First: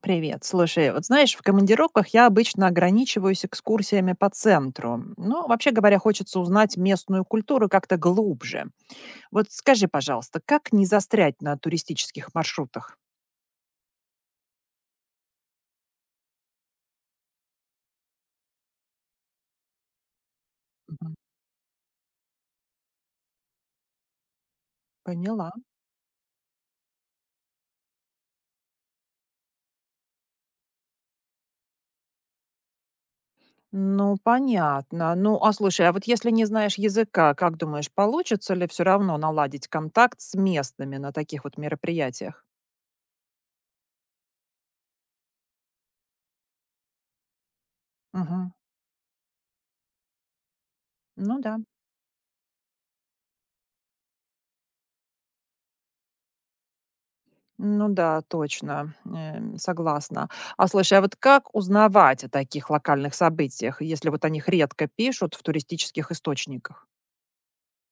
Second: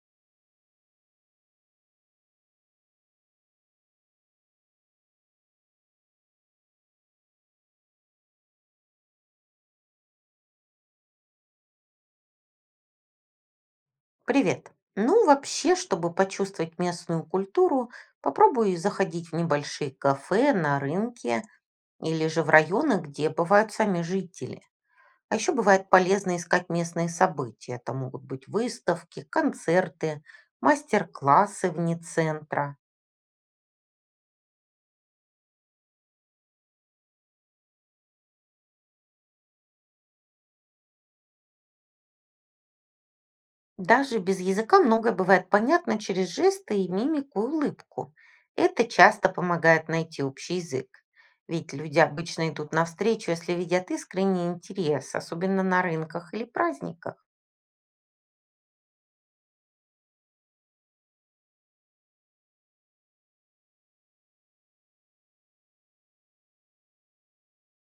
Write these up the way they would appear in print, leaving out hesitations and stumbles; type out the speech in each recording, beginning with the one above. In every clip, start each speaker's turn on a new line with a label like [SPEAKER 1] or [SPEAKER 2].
[SPEAKER 1] Привет. Слушай, вот знаешь, в командировках я обычно ограничиваюсь экскурсиями по центру. Ну, вообще говоря, хочется узнать местную культуру как-то глубже. Вот скажи, пожалуйста, как не застрять на туристических маршрутах?
[SPEAKER 2] Привет. Ну, вообще, чтобы почувствовать местную культуру, попробуй заходить в небольшие кафе, на
[SPEAKER 1] Мгм.
[SPEAKER 2] рынке или же в районы, где бывают сами жители. А
[SPEAKER 1] Поняла.
[SPEAKER 2] еще бывает полезно искать местные события. Это могут быть выставки, концерты, мастер-классы вне центра.
[SPEAKER 1] Ну, понятно. Ну, а слушай, а вот если не знаешь языка, как думаешь, получится ли все равно наладить контакт с местными на таких вот мероприятиях?
[SPEAKER 2] Даже без языка многое бывает понятно через жесты и мимику и улыбку.
[SPEAKER 1] Мгм.
[SPEAKER 2] Это часто помогает найти общий язык.
[SPEAKER 1] Ну да.
[SPEAKER 2] Ведь люди обычно идут навстречу, если видят искренний интерес, особенно на рынках или праздниках.
[SPEAKER 1] Ну да, точно, согласна. А слушай, а вот как узнавать о таких локальных событиях, если вот о них редко пишут в туристических источниках?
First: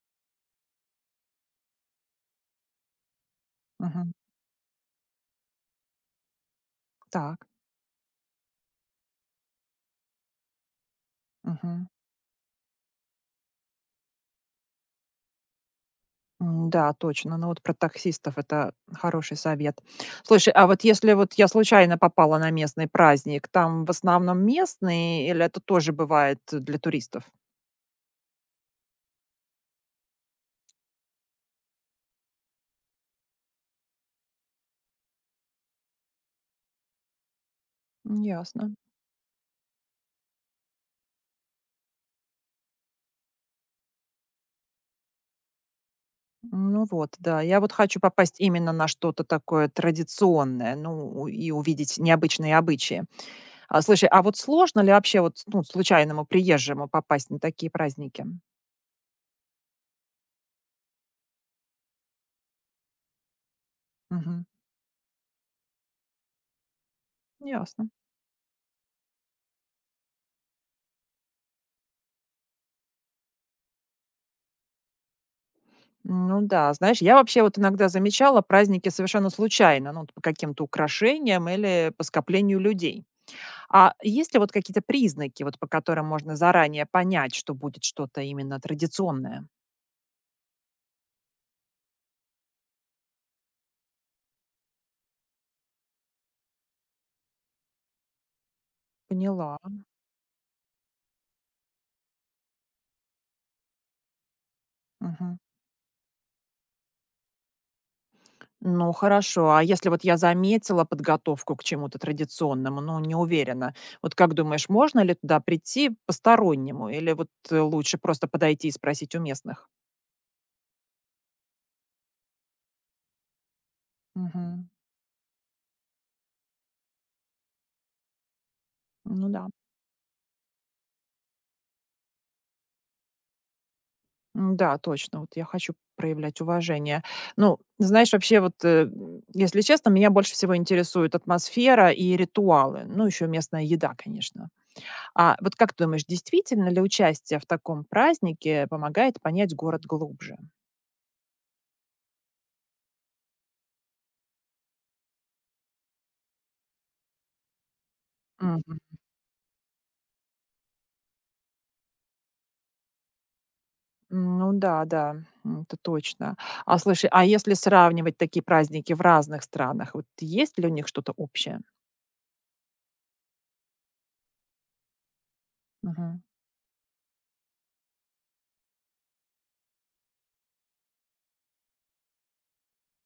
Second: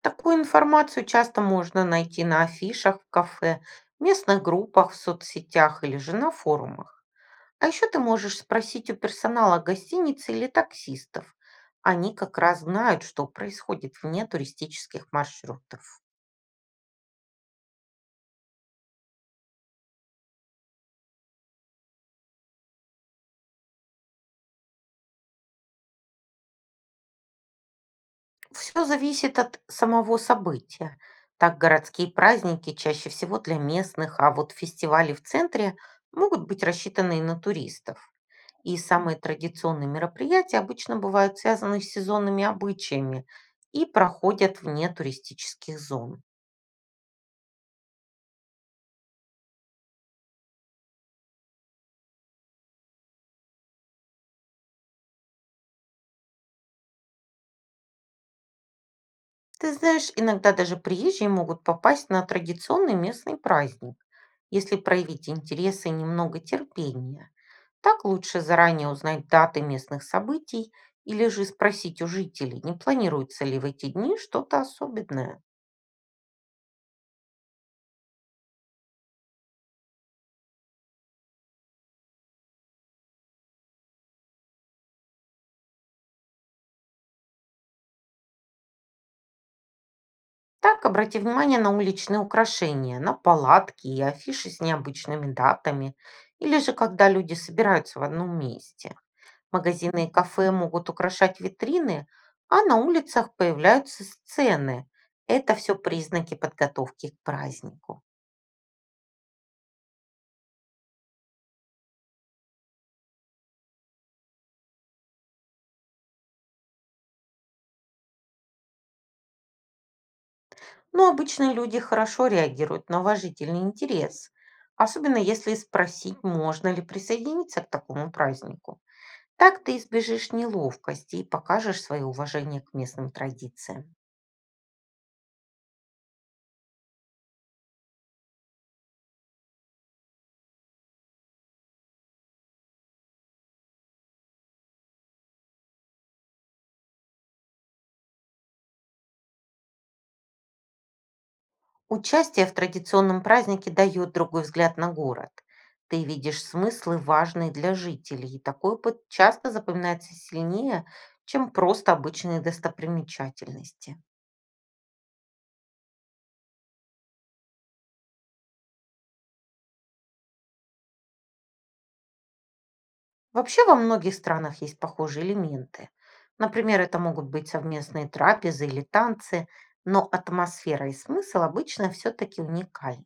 [SPEAKER 2] Такую информацию часто можно найти на афишах в кафе,
[SPEAKER 1] Мгм.
[SPEAKER 2] местных группах в соцсетях или же на форумах.
[SPEAKER 1] Так.
[SPEAKER 2] А еще ты можешь спросить у персонала гостиницы или таксистов.
[SPEAKER 1] Мгм.
[SPEAKER 2] Они как раз знают, что происходит вне туристических маршрутов.
[SPEAKER 1] Да, точно. Ну вот про таксистов это хороший совет. Слушай, а вот если вот я случайно попала на местный праздник, там в основном местные или это тоже бывает для туристов?
[SPEAKER 2] Все зависит от самого события. Так городские праздники чаще всего для местных, а вот фестивали в центре могут быть рассчитаны и на туристов.
[SPEAKER 1] Ясно.
[SPEAKER 2] И самые традиционные мероприятия обычно бывают связаны с сезонными обычаями и проходят вне туристических зон.
[SPEAKER 1] Ну вот, да. Я вот хочу попасть именно на что-то такое традиционное, ну, и увидеть необычные обычаи. А, слушай, а вот сложно ли вообще вот, ну, случайному приезжему попасть на такие праздники?
[SPEAKER 2] Ты знаешь, иногда даже приезжие могут попасть на традиционный местный праздник,
[SPEAKER 1] Мгм.
[SPEAKER 2] если проявить интерес и немного терпения.
[SPEAKER 1] Ясно.
[SPEAKER 2] Так лучше заранее узнать даты местных событий или же спросить у жителей, не планируется ли в эти дни что-то особенное.
[SPEAKER 1] Ну да, знаешь, я вообще вот иногда замечала праздники совершенно случайно, ну, вот по каким-то украшениям или по скоплению людей. А есть ли вот какие-то признаки, вот по которым можно заранее понять, что будет что-то именно традиционное?
[SPEAKER 2] Так, обрати внимание на уличные украшения, на палатки и афиши с необычными датами, или же когда люди собираются в одном месте.
[SPEAKER 1] Поняла.
[SPEAKER 2] Магазины и кафе могут украшать витрины, а на улицах появляются сцены.
[SPEAKER 1] Мгм.
[SPEAKER 2] Это все признаки подготовки к празднику.
[SPEAKER 1] Ну, хорошо. А если вот я заметила подготовку к чему-то традиционному, но не уверена, вот как думаешь, можно ли туда прийти постороннему или лучше просто подойти и спросить у местных?
[SPEAKER 2] Но обычно люди хорошо реагируют на уважительный интерес,
[SPEAKER 1] Мгм.
[SPEAKER 2] особенно если спросить, можно ли присоединиться к такому празднику.
[SPEAKER 1] Ну да.
[SPEAKER 2] Так ты избежишь неловкости и покажешь свое уважение к местным традициям.
[SPEAKER 1] Да, точно. Вот я хочу проявлять уважение. Ну, знаешь, вообще вот, если честно, меня больше всего интересует атмосфера и ритуалы. Ну, еще местная еда, конечно. А вот как ты думаешь, действительно ли участие в таком празднике помогает понять город глубже?
[SPEAKER 2] Участие в традиционном празднике дает другой взгляд на город. Ты видишь смыслы, важные для жителей, и такой опыт часто запоминается сильнее, чем просто обычные достопримечательности.
[SPEAKER 1] Ну да, да, это точно. А слушай, а если сравнивать такие праздники в разных странах, вот есть ли у них что-то общее?
[SPEAKER 2] Вообще во многих странах есть похожие элементы.
[SPEAKER 1] Мгм.
[SPEAKER 2] Например, это могут быть совместные трапезы или танцы, но атмосфера и смысл обычно все-таки уникальны.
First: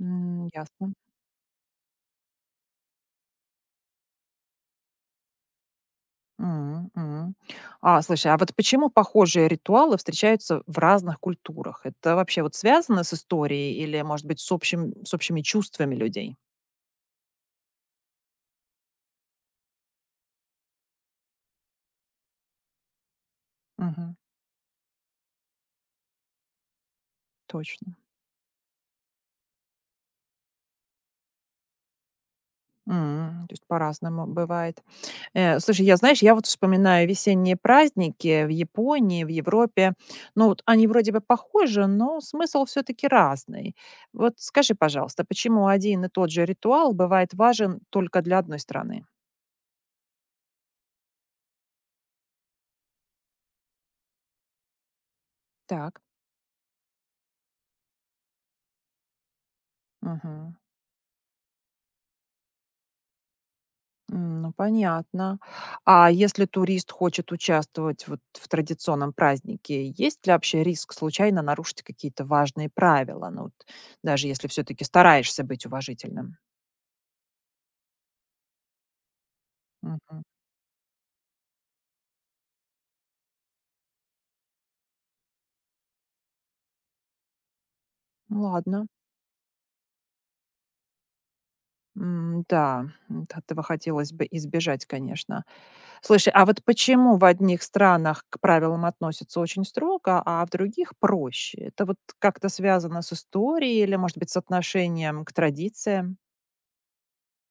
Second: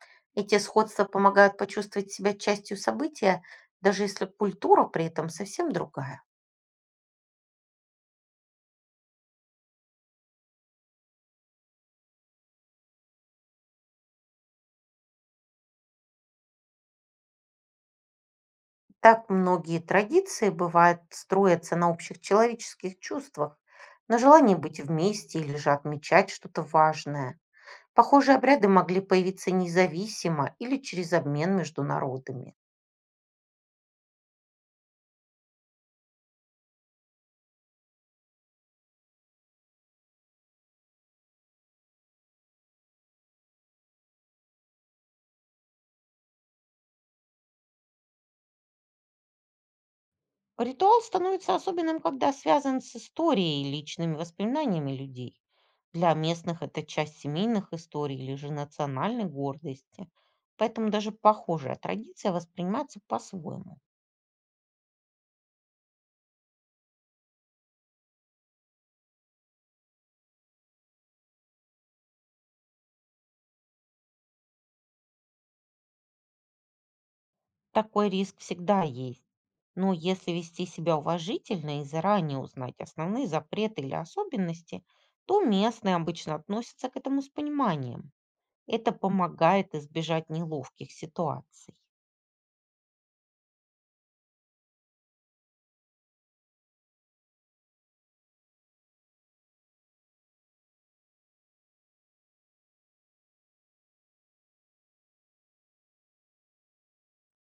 [SPEAKER 1] М,
[SPEAKER 2] Эти
[SPEAKER 1] Ясно.
[SPEAKER 2] сходства помогают почувствовать себя частью события, даже если культура при этом совсем другая.
[SPEAKER 1] М, м. А, слушай, а вот почему похожие ритуалы встречаются в разных культурах? Это вообще вот связано с историей или, может быть, с общими чувствами людей?
[SPEAKER 2] Так многие традиции бывают строятся на общих человеческих чувствах,
[SPEAKER 1] Мгм.
[SPEAKER 2] на желании быть вместе или же отмечать что-то важное.
[SPEAKER 1] Точно.
[SPEAKER 2] Похожие обряды могли появиться независимо или через обмен между народами.
[SPEAKER 1] То есть по-разному бывает. Слушай, я, знаешь, я вот вспоминаю весенние праздники в Японии, в Европе. Ну, вот они вроде бы похожи, но смысл все-таки разный. Вот скажи, пожалуйста, почему один и тот же ритуал бывает важен только для одной страны?
[SPEAKER 2] Ритуал становится особенным, когда связан с историей и личными воспоминаниями людей.
[SPEAKER 1] Так.
[SPEAKER 2] Для местных это часть семейных историй или же национальной гордости.
[SPEAKER 1] Мгм.
[SPEAKER 2] Поэтому даже похожая традиция воспринимается по-своему.
[SPEAKER 1] Ну, понятно. А если турист хочет участвовать вот в традиционном празднике, есть ли вообще риск случайно нарушить какие-то важные правила? Ну, вот, даже если все-таки стараешься быть уважительным.
[SPEAKER 2] Такой риск всегда есть. Но
[SPEAKER 1] Мгм.
[SPEAKER 2] если вести себя уважительно и заранее узнать основные запреты или особенности, то местные обычно относятся к этому с пониманием.
[SPEAKER 1] Ну, ладно.
[SPEAKER 2] Это помогает избежать неловких ситуаций.
[SPEAKER 1] М, да, м, т этого хотелось бы избежать, конечно. Слушай, а вот почему в одних странах к правилам относятся очень строго, а в других проще? Это вот как-то связано с историей или, может быть, с отношением к традициям?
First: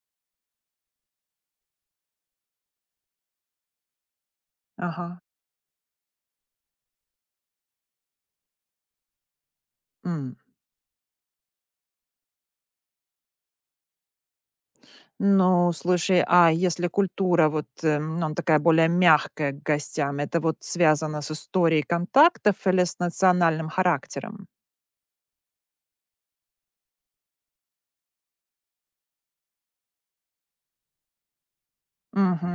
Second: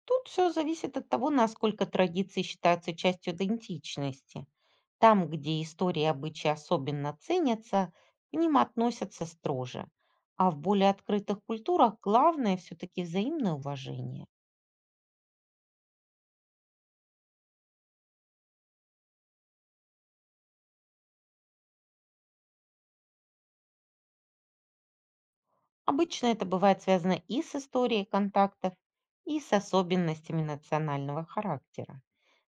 [SPEAKER 2] Тут все зависит от того, насколько традиции считаются частью идентичности.
[SPEAKER 1] Ага.
[SPEAKER 2] Там, где истории и обычаи особенно ценятся, к ним относятся строже.
[SPEAKER 1] М.
[SPEAKER 2] А в более открытых культурах главное все-таки взаимное уважение.
[SPEAKER 1] Ну, слушай, а если культура вот, ну, она такая более мягкая к гостям, это вот связано с историей контактов или с национальным характером?
[SPEAKER 2] Обычно это бывает связано и с историей контактов, и с особенностями национального характера.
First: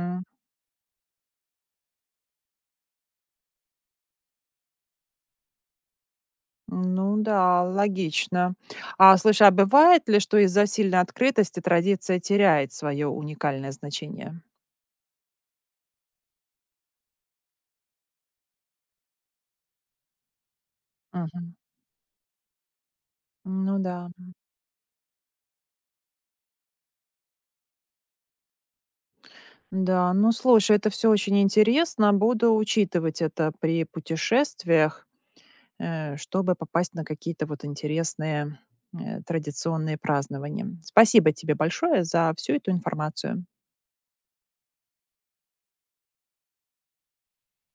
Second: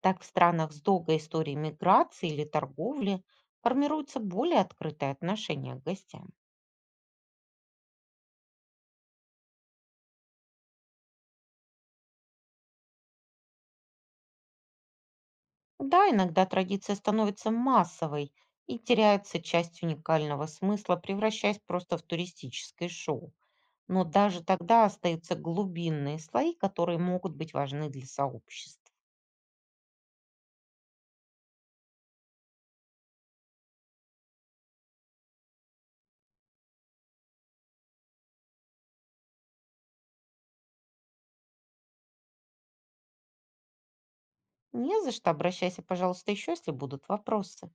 [SPEAKER 2] Так в странах с долгой историей миграции или торговли формируется более открытое отношение к гостям.
[SPEAKER 1] Ну да, логично. А слушай, а бывает ли, что из-за сильной открытости традиция теряет свое уникальное значение?
[SPEAKER 2] Да, иногда традиция становится массовой и теряется часть уникального смысла,
[SPEAKER 1] Мгм.
[SPEAKER 2] превращаясь просто в туристическое шоу.
[SPEAKER 1] Ну
[SPEAKER 2] Но
[SPEAKER 1] да,
[SPEAKER 2] даже тогда остаются глубинные слои, которые могут быть важны для сообществ.
[SPEAKER 1] да. Ну слушай, это все очень интересно. Буду учитывать это при путешествиях, чтобы попасть на какие-то вот интересные традиционные празднования. Спасибо тебе большое за всю эту информацию.
[SPEAKER 2] Не за что, обращайся, пожалуйста, еще, если будут вопросы.